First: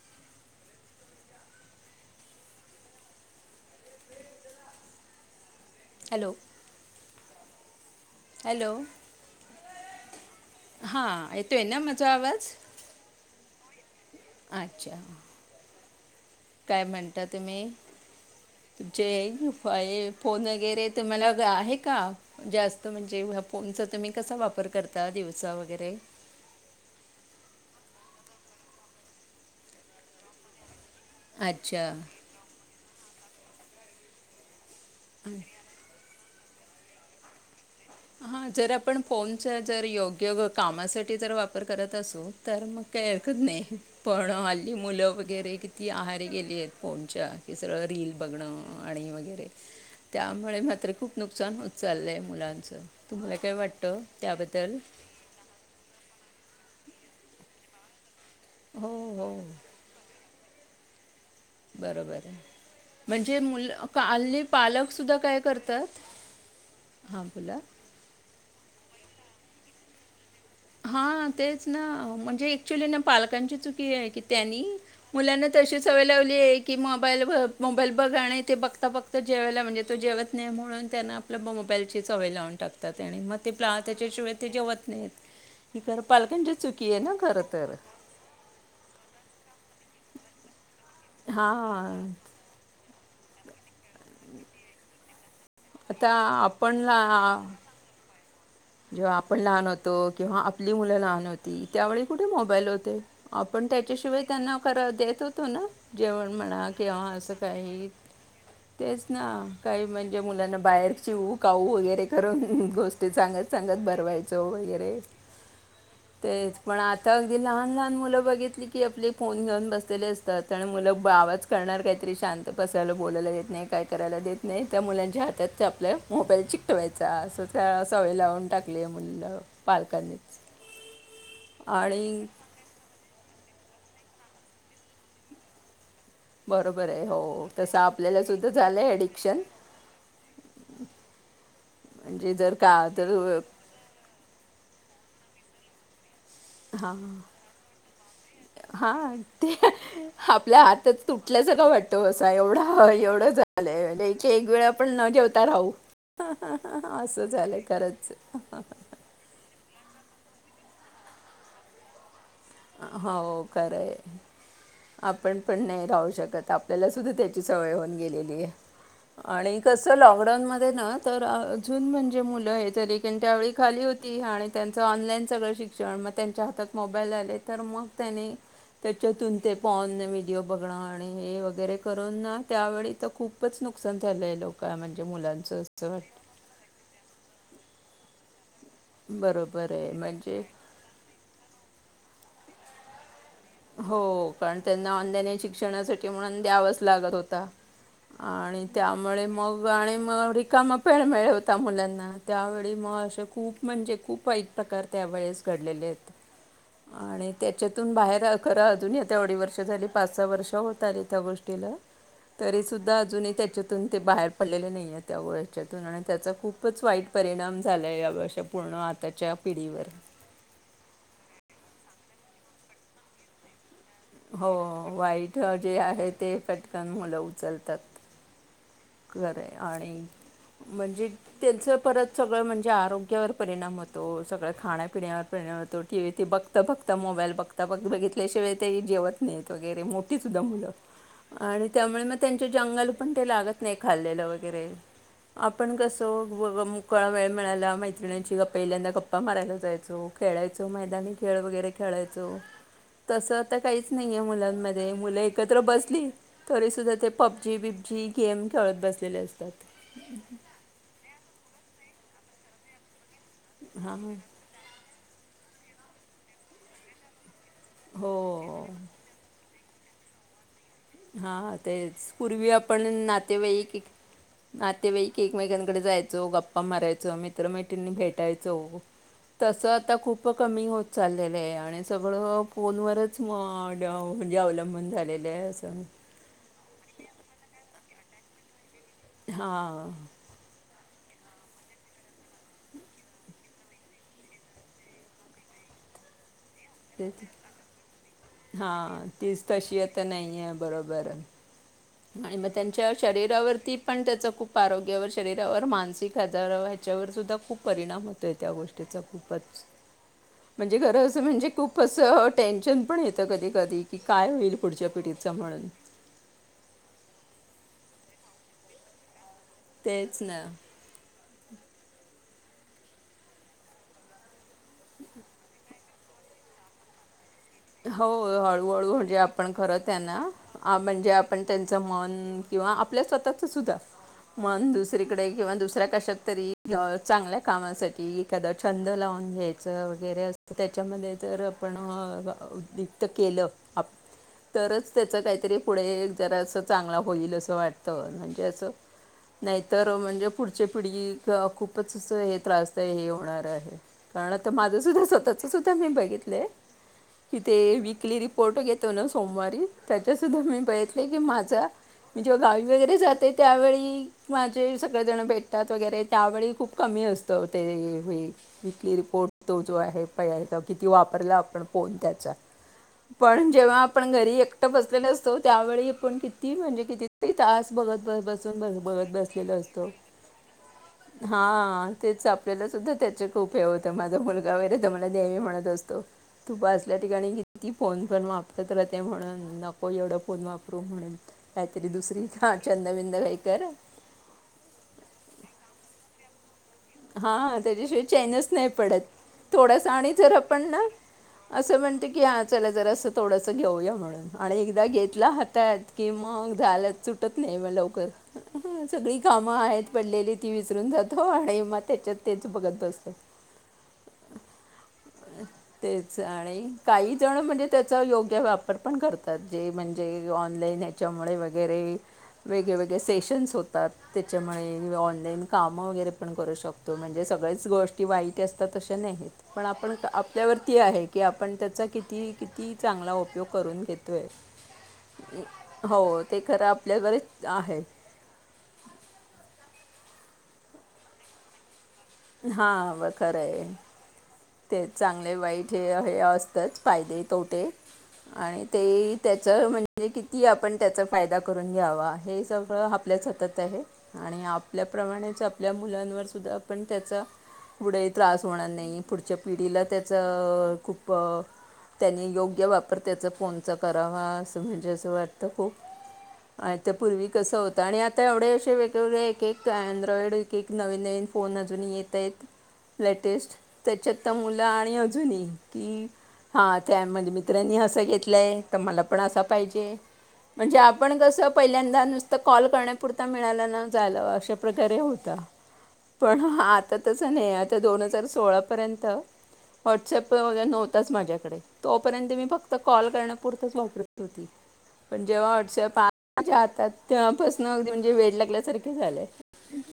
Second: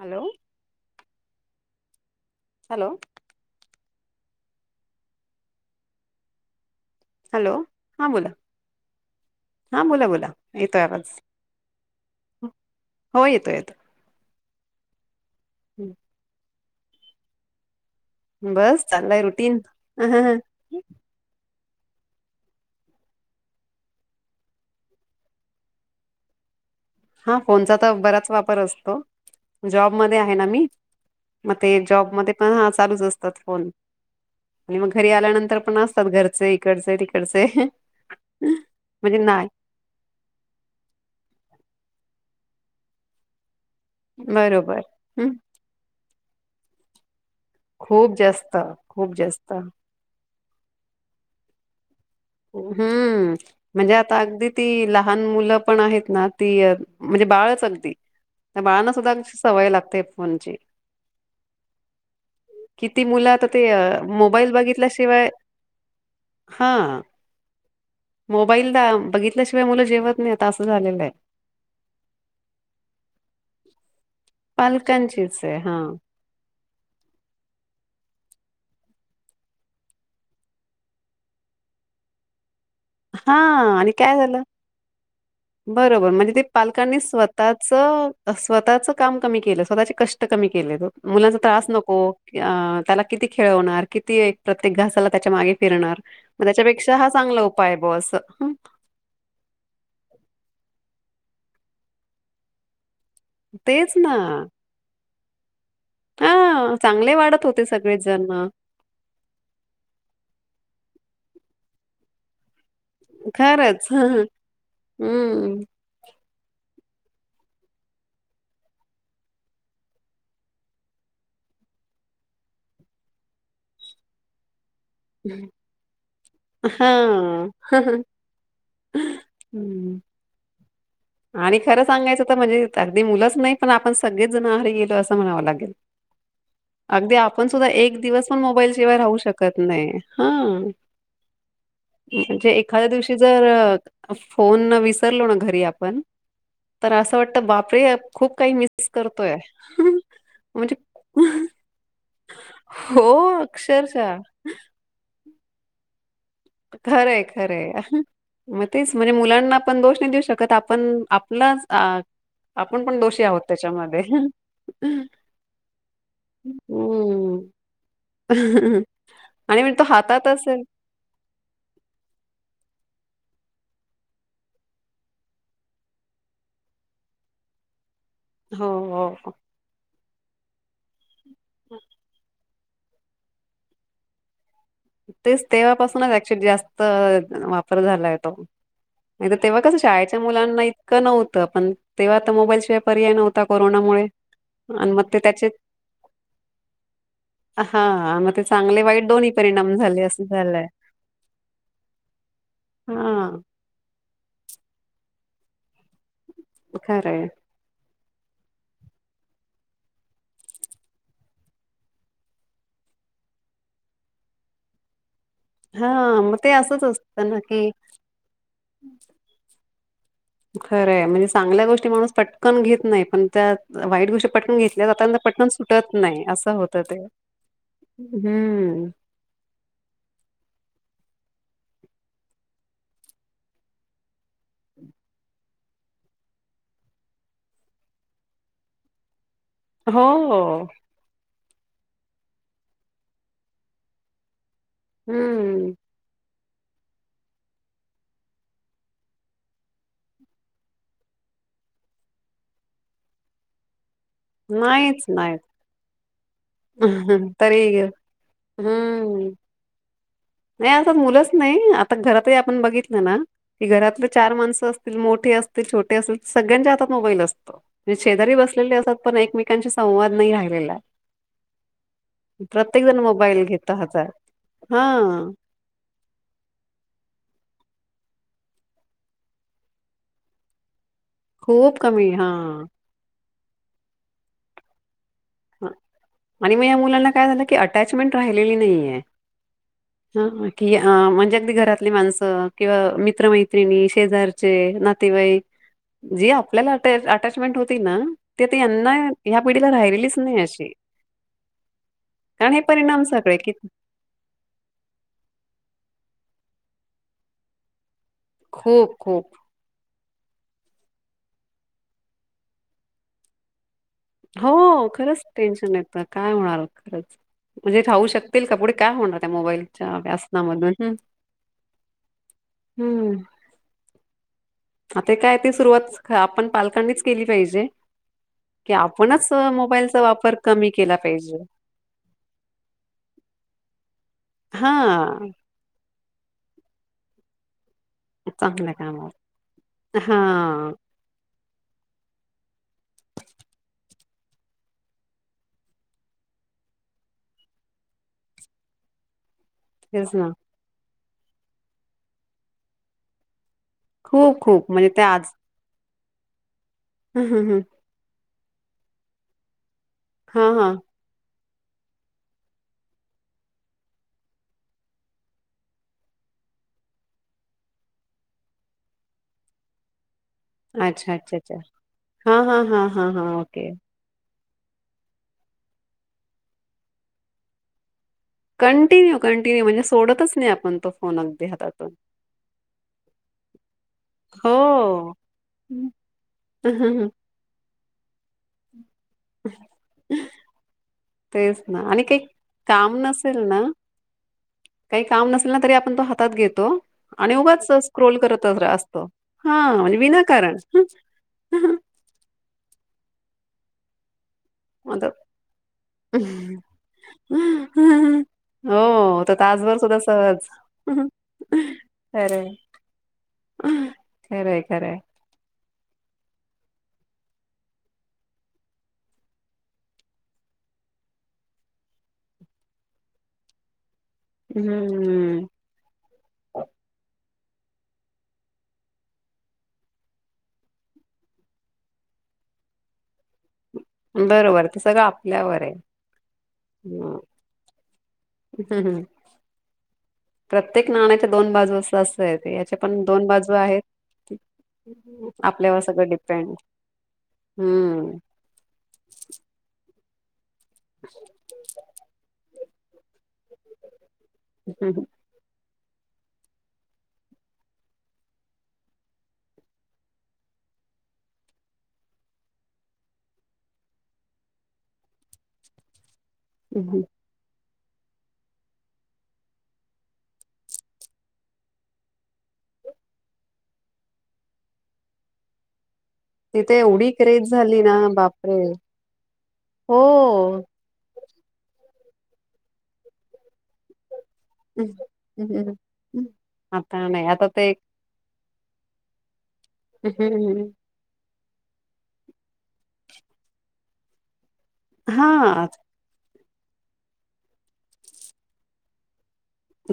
Hello hello hello hello हां बोला hello हां बोला बोला येतोय हा आवाज एतोय ना मजा आवाज. हो येतो येतो अच्छा हम्म काय म्हणता तुम्ही. बस तुमचे चाललाय रुटीन हे फोन वगैरे तुम्हाला ग आहे का जास्त म्हणजे फोनचा तुम्ही कसा वापर करता दिवसा वगैरे. हा फोनचा तर बराच वापर असतो जॉबमध्ये आहे ना मी. मग ते अच्छा जॉबमध्ये पण हा चालूच असतात फोन. आणि मग घरी आल्यानंतर पण असतात घरचे, इकडचे, तिकडचे. हा जर आपण म्हणजे नाही फोनचा जर योग्य व कामासाठी जर वापर करत असू तर मग काही हरकत नाही पण हल्ली बरोबर मुलं हम् वगैरे किती आहा गेलीऐत फोनच्या हे सगळं रिल खूप जास्त बघणं आणि खूप वगैरे जास्त त्यामुळं मात्र खूप नुकसान होत चाललंय मुलांचं. हम्म तुम्हाला काय म्हणजे वाटतं आता अगदी त्याबद्दल ती लहान मुलं पण आहेत ना ती म्हणजे बाळच अगदी त्या हो बाळांना सुद्धा हो सवय लागते फोनची बरोबर आहे. किती मुलं म्हणजे आता ते मुल अ, हल्ली मोबाईल पालक सुद्धा बघितल्याशिवाय काय करतात हा बोला मोबाईलला बघितल्याशिवाय मुलं जेवत नाही हा तेच ना म्हणजे अँकच्युअली ना पालकांची चुकी आहे कि त्यांनी पालकांचीच मुलांना आहे तशी हां. सवय लावली आहे की मोबाईल बघ मोबाईल बघ. गाणय ते बघता बघता जेवायला म्हणजे तो जेवत नाही म्हणून त्यांना आपल्या मोबाईलची चवय लावून टाक त्याने मग ते प हां आणि त्याच्या काय शिवेत झालं? ते जेवत नाही. बरोबर म्हणजे ते पालकांनी खरं स्वतःच तर. स्वतःच काम कमी केलं. स्वतःचे कष्ट कमी केले मुलांचा त्रास नको हां, अ त्याला किती खेळवणार. किती एक प्रत्येक घासाला त्याच्या मागे फिरणार आता मग आपण त्याच्यापेक्षा ला हा चांगला उपाय आहे बो अस. जेव्हा आपण लहान होतो किंवा आपली मुलं लहान होती त्यावेळी कुठे मोबाईल होते. आपण तेच ना. त्याच्याशिवाय त्यांना करा देत होतो ना जेवण म्हणा हां किंवा चांगले असं वाढत होते काही सगळेच जण तेच ना काही म्हणजे मुलांना बाहेर चिव काऊ वगैरे करून गोष्टी चांगत सांगत खरंच हं. बरवायचो वगैरे हम्म. तेच पण आता अगदी लहान लहान मुलं बघितली की आपली फोन घेऊन बसलेले असतात आणि मुलं बा आवाज करणार काहीतरी शांत पसयला बोलायला देत नाही काय करायला देत नाही त्या मुलांच्या हातात ते आपल्या मोबाईल चिकटवायचा असो हां. त्या सवय लावून टले मुल हं. पालकांनीच आणि खरं सांगायचं तर म्हणजे अगदी मुलंच नाही पण आपण सगळेच जण आ गेलो असं म्हणावं लागेल बरोबर आहे अगदी आपण हो सुद्धा तसं एक आपल्याला दिवस पण सुद्धा मोबाईल झालं आहे शिवाय राहू ॲडिक्शन शकत नाही हा म्हणजे जर का एखाद्या दिवशी तर जर फोन विसरलो ना घरी आपण तर हां असं वाटत बापरे खूप काही मिस हां, करतोय, म्हणजे आपल्या [unintelligible] एवढा हो, एवढं झालं [unintelligible] अक्षरशः. एक वेळा आपण न जेवता राहू. खरंय असं झालंय खरंय खरंच. मग तेच म्हणजे मुलांना पण दोष देऊ शकत आपण आपलच, आपण पण दोषी आहोत हो खरंय. त्याच्यामध्ये. आपण पण नाही राहू शकत आपल्याला सुद्धा त्याची हम्म. सवय होऊन गेलेली आहे. आणि म्हणजे तो कसं हातात असेल लॉकडाऊनमध्ये ना तर अून म्हणजे मुलं हे जरी त्यांच्याळी खाली होती आणि त्यांचं ऑनलाईन सगळं शिक्षण मग त्यांच्या हातात मोबाईल आले तर मग त्याने, हो हो हो. त्याच्यातून ते [unintelligible] व्हिडिओ बघन. आणि हे वगैरे करून त्यावेळी तर खूपच नुकसान झालं आहे लोक म्हणजे तेच मुलांचं असं तेव्हापासूनच वाटतं ऍक्च्युली जास्त वापर झालाय तो. नाही तेव्हा बरोबर कसं आहे शाळेच्या म्हणजे मुलांना इतकं नव्हतं पण तेव्हा आता मोबाईल शिवाय पर्याय नव्ह कोरोनामुळे, हो कारण त्यांना आणि म मग ऑनलाईन त्याचे, शिक्षणासाठी म्हणून द्यावाच लागत होता हा. चांगले वाईट दोनी परिणाम किंवा आणि झाले असं मग झालंय रिकामा पेळ मिळ होता मुलांना त्यावेळी मग असे हा. खूप म्हणजे खूप ऐक प्रकार त्या वळेस घडलेले आहेत खरंय आणि त्याच्यातून बाहेर खरा अजून या ते अवढी वर्ष झाली पाच सहा वर्ष होत आले त्या गोष्टीला तरी सुद्धा अजूनही त्याच्यातून ते बाहेर पडलेले नाहीयत. त्या वर्षातून हा आणि त्याचा मग ते खूपच असंच वाईट असतं ना परिणाम की झाला आहे या वर्षा पूर्ण आताच्या पिढीवर. खरंय म्हणजे चांगल्या गोष्टी माणूस पटकन घेत नाही पण त्यात. वाईट गोष्टी हो पटून घेतल्या जाता वाईट पटन जे सुटत आहे नाही ते असं होत पटकन ते. मुलं उचलतात हम्म. खरं आणि म्हणजे. त्यांच परत सगळं म्हणजे आरोग्यावर परिणाम होतो सगळं खाण्यापिण्यावर परिणाम होतो टीव्ही बघता बघता मोबाईल बघता बघ बघितल्याशिवाय ते जेवण.. वगैरे हो मोठी सुद्धा मुलं आणि त्यामुळे मग त्यांच्या अंगाल पण ते लागत. नाही खाल्लेलं वगैरे हम्म आपण कसं. काळा वेळ मिळायला मैत्रिणींची गप्पा पहिल्यांदा गप्पा मारयला जायचो खेळायचो मैदानी खेळ खेळ वगेरे खेळायचो तस आता काही. नाही आहे मुलांमध्ये नाहीच मुलं नाहीच एकत्र बसली तरीसुद्धा ते पपबजी तरी बिबजी गेम खेळत बसलेले हम्म असतात. नाही आताच मुलंच नाही आता घरातही आपण बघितलं ना की हां घरातले चार माणस असत. मोठे असतील छोटे असतील सगळ्यांच्या हात मोबाईल असतो म्हणे शेजारी हो बसले असतात पण एके मेकांशी संवाद नाही राहिलेला आहे. हा ते पूर्वी प्रत्येक आपण जण मोबाईल नातेवाईक, घेतो हातात हा नातेवाईक एकमेकांकडे जायचो गप्पा मारयंच मित्र मैत्रिणी भेटायचो तस आता खूप कमी चाललेलं आहे खूप आणि कमी हा सगळं फोनवरच म म्हणजे अवलंबून झालेलं आहे. असं आणि मग या मुलांना काय झालं की अटॅचमेंट राहिलेली नाहीय. हां हा बाकी अ म्हणजे अगदी घरातले माणसं किंवा मित्रमैत्रिणी शेजारचे, नातेवाई. जी आपल्याला तेच अटॅचमेंट होती ना ते यांना हां या तीच पिढीला तशी आता राहिलेलीच. नाही अशी. बरोबर. आणि मग कारण हे त्यांच्या परिणाम सगळे की शरीरावरती पण त्याच खूप आरोग्यावर, शरीरावर, मानसिक, ज ह्याच्यावर सुद्धा खूप परिणाम होतोय त्या खूप गोष्टीचा खूप खूपच म्हणजे खरं असं म्हणजे खूप असं टेन्शन पण येतं कधी, कधी. की काय होईल हो पुढच्या खरंच पिढीचं म्हणून टेन्शन येत काय होणार. खरंच म्हणजे राहु शकतील का पुढे काय होणार. त्या मोबाईलच्या तेच व्यासांना ना मधुन हम्म आता काय ते सुर्वात आपण पालकांनीच केली. पाहिजे. हो हळू की हळू म्हणजे आपणच अ, आपण करत मोबाईलचा त्यांना वापर कमी केला म्हणजे पाहिजे. आपण त्यांच मन क किंवा आपल्या स्वतःच सुद्धा. मन दुसरीकडे हां, किंवा दुसऱ्या कशात तरी चांगल्या कामासाठी की एखादा चांगल्या छंद कामावर लावून घ्यायचं वगैरे असं हां, त्याच्यामध्ये जर आपण वित केलं आप तरच त्याच काहीतरी पुढे जरा असं चांगला होईल असं वाटतं म्हणजे अस. नाहीतर तेच म्हणजे ना. पुढची पिढी खूपच अस हे त्रासदाय हे होणार आहे. कारण खूप आता माझ खूप म्हणजे ते सुद्धा आज स्वतःच सुद्धा मी बघितलंय हं, कि हं, हं. ते विकली फोटो घेतो ना सोमवारी त्याच्यासुद्धा हां, मी हां. बघितले की माझा म्हणजे मी गावी वगैरे जाते त्यावेळी माझे सगळे जण भेटतात वगैरे त्यावेळी खूप कमी असतो तो हे विकली रिपोर्ट तो जो आहे. किती अच्छा, वापरला अच्छा, अच्छा. आहे फोन त्याचि हां, हां, हां, हां, हां. पण ओके. जेव्हा आपण घरी घरी एकट बसलेलो असतो त्यावेळी आपण किती म्हणजे किती तास बघत. ब बसून कंटिन्यू, कंटिन्यू म्हणजे सोडतच नाही आप हा तेच आपल्याला सुद्धा त्याच्या. खूप हे होतं माझा मुलगा वगैरे तर मला हो. नेहमी म्हणत असतो तू बस आपल्या ठिकाणी किती फोन पण वापरत राहते म्हणून नको एवढं फोन वापरू म्हणून. तेच ना काहीतरी आणि दुसरी काही हा काम छंदबिंद नसेल काही ना कर काही काम नसेल ना तरी आपण तो हातात घेतो आणि हां उगाच त्याच्याशिवाय स्क्रोल चैनच करतच नाही पडत असतो हा थोडासा म्हणजे आणि जर विनाकारण आपण ना असं म्हणते की हा चला जरा असं थोडस घेऊया म्हणून आणि एकदा आता घेतला हातात की हो मग झालं सुुटत नाही म लवकर सगळी का तो कामा तासभर आहेत सुद्धा पडलेली सहज. ती विसरून जातो आणि मग त्याच्यात तेच खरंय बघत असत खरंय खरंय तेच आणि काही जण म्हणजे त्याचा योग्य वापर पण करतात जे म्हणजे ऑनलाईन ह्याच्यामुळे वगैरे वेगळेवेेगळे सेशन्स होतात त्याच्यामुळे ऑनलाईन हम्म काम वगैरे पण करू शकतो म्हणजे सगळेच गोष्ट वाईट असतात अशी नाही पण आपण त्यावरती आहे की आपण त्याचा किती किती चांगला उपयोग करून घेतोय बरोबर ते सगळं आपल्यावर आहे. हो ते खरा आपल्या वरच आहे हम्म हम्म प्रत्येक नाण्याच्या दोन बाजू अस अस आहे ते याचे हां पण व दोन खरं बाजू आहे आहेत ते चांगले वाईट आपल्यावर हे सगळं हे डिपेंड असतच फायदे तोटे हम्म. आणि ते त्याच म्हणे म्हणजे किती आपण त्याचा फायदा करून घ्यावा हे सगळं आपल्याच हातात आहे आणि आपल्याप्रमाणेच आपल्या मुलांवरसुद्धा पण त्याचा पुढे त्रास होणार नाही पुढच्या पिढीला त्याचं खूप त्यांनी योग्य वापर त्याचा फोनचा करावा असं म्हणजे असं वाटतं खूप आणि त्या पूर्वी कसं हो त आणि आता एवढे असे वेगवेगळे एक एक अँड्रॉइड एक एक नवीन नवीन फोन अजून येत आहेत. लेटेस्ट त्याच्यात तर मुलं आणि अजूनही की तिथे हां त्या एवढी माझ्या क्रेज मित्रांनी झाली ना असं घेतलंय बापरे तर मला पण असा पाहिजे हो. म्हणजे आपण कस पहिल्यांदा नुसतं कॉल करण्यापुरता मिळालं न झालं अशा प्रकारे होता पण आता तसं नाहीये आता दोन हजार स सोळापर्यंत वॉट्सअप वगैरे नव्हताच माझ्य कडे तोपर्यंत मी फक्त कॉल करण्या पुरतच वापरत होती पण जेव्हा हा वॉट्सॲप आ ला माझ्या हातात तेंव्हापासन अगदी म्हणजे वेड लागल्यासारखे झालंय.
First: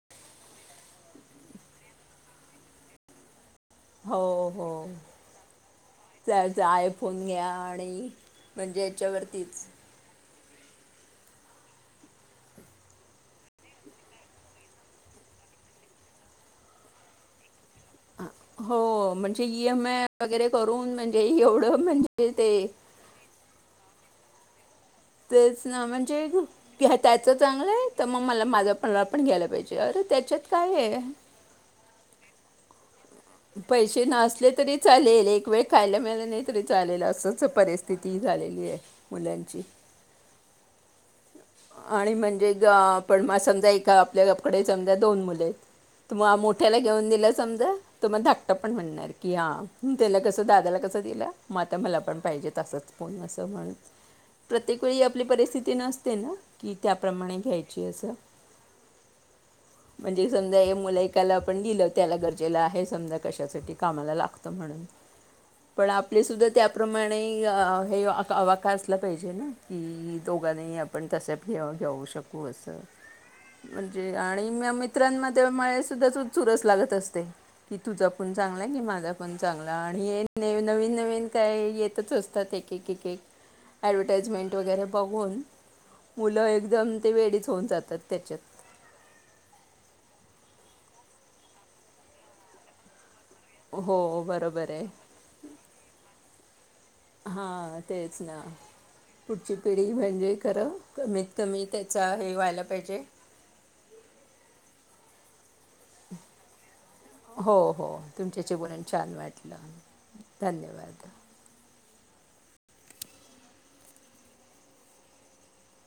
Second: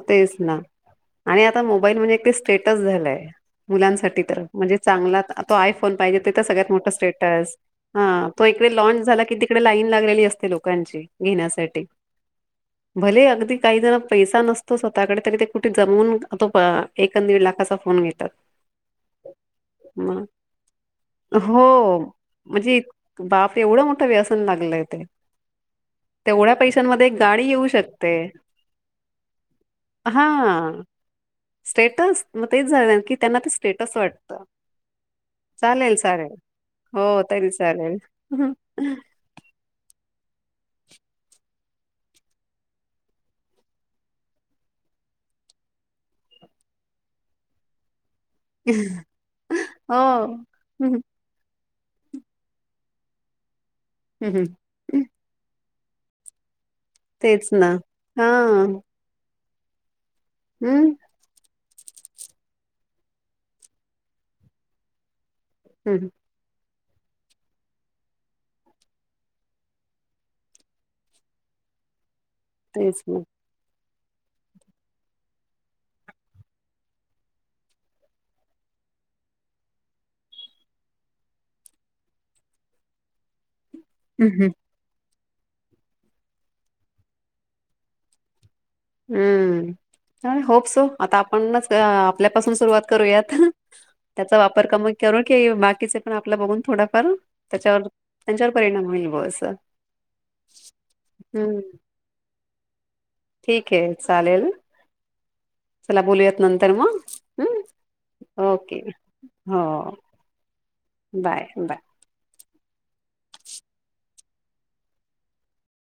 तेच ना आणि आता मोबाईल म्हणजे ते एक स्टेटस झालंय. मुलांसाठी तर हो हो म्हणजे चांगला तो आयफोन पाहिजे ते तर त्याचा सगळ्यात मोठा आयफोन घ्या स्टेटस आणि हां तो एक तिकडे म्हणजे लाँच झाला की तिकडे याच्यावरतीच लाईन लागलेली अस ते लोकांची घेण्यासाठी भलेही अगदी काही जण पैसा नस तो स्वतःकडे तरी ते कुठे जमवून तो एक दीड लाखाचा फोन घेतात. हो म्हणजे ई एम आय मग वगैरे करून म्हणजे एवढं म्हणजे ते तेवढं मोठं व्यसन लागलंय. ते तेच ना म्हणजे तेवढ्या पैशांमध्ये एक त्याच गाडी येऊ चांगलंय तर शकते. मग मला माझा माला पण घ्या यला पाहिजे अरे त्याच्यात हा काय आहे? स्टेटस मग तेच झालं की. त्यांना ते स्टेटस पैसे वाटतं. नसले तरी चालेल एक वेळ चालेल खायला मिळाले चालेल नाही तरी चालेल हो असच तरी चालेल. परिस्थिती झालेली आहे मुलांची. आणि म्हणजे आपण म समजा एका आपल्याकडे समजा दोन मुले आहेत. तुम्हा मोठ्याला घेऊन दिलं समजा, तो मग धाकटा पण म्हणणार की हां हो. त्याला कसं दादाला कस हं, दिलं? मग आता मला पण पाहिजे तसंच फोन असं म्हणत हं, प्रत्येक वेळी आपली परिस्थिती नसते ना? की त्याप्रमाणे तेच ना. घ्यायची असं. हां. म्हणजे समजा हे हं, मुलं एकाला आपण दिलं त्याला गरजेला आहे समजा कशासाठी कामाला लागत म्हणून. पण हं, आपले सुद्धा त्या त्या प्रमाणे हे अवाख असला पाहिजे ना की दोघांनाही आपण तश्या घेऊ शकू असं. तेच ना. म्हणजे आणि म मित्रांमध्ये म सुद्धा तू चुरस लागत असते की तुझा पण चांगला आहे माझा पण चांगला आणि नवीन नवीन काही येतच असतात एक एक एक एक हं. ॲडव्हटाईजमेंट वगैरे बघून मुलं एकदम ते वेडीच होऊन जातात त्याच्यात. हम्म होप सो आता आपणच आपल्यापासून सुरुवात करूयात. हो त्याचा वापर बरोबर आहे कमी करून की बाकीचे पण आपला बघून थोड करू हां त्याच्यावर तेच ना त्यांच्यावर परिणाम होईल. बुवा असं. पुढची पिढी म्हणजे खरं कमीत हं, कमी त्याचा हे व्हायला पाहिजे ठीक आहे चालेल. चला बोलूयात नंतर मग हो हम्म हो तुमच्याशी ओके बोलून छान वाटलं हो. धन्यवाद. Bye bye.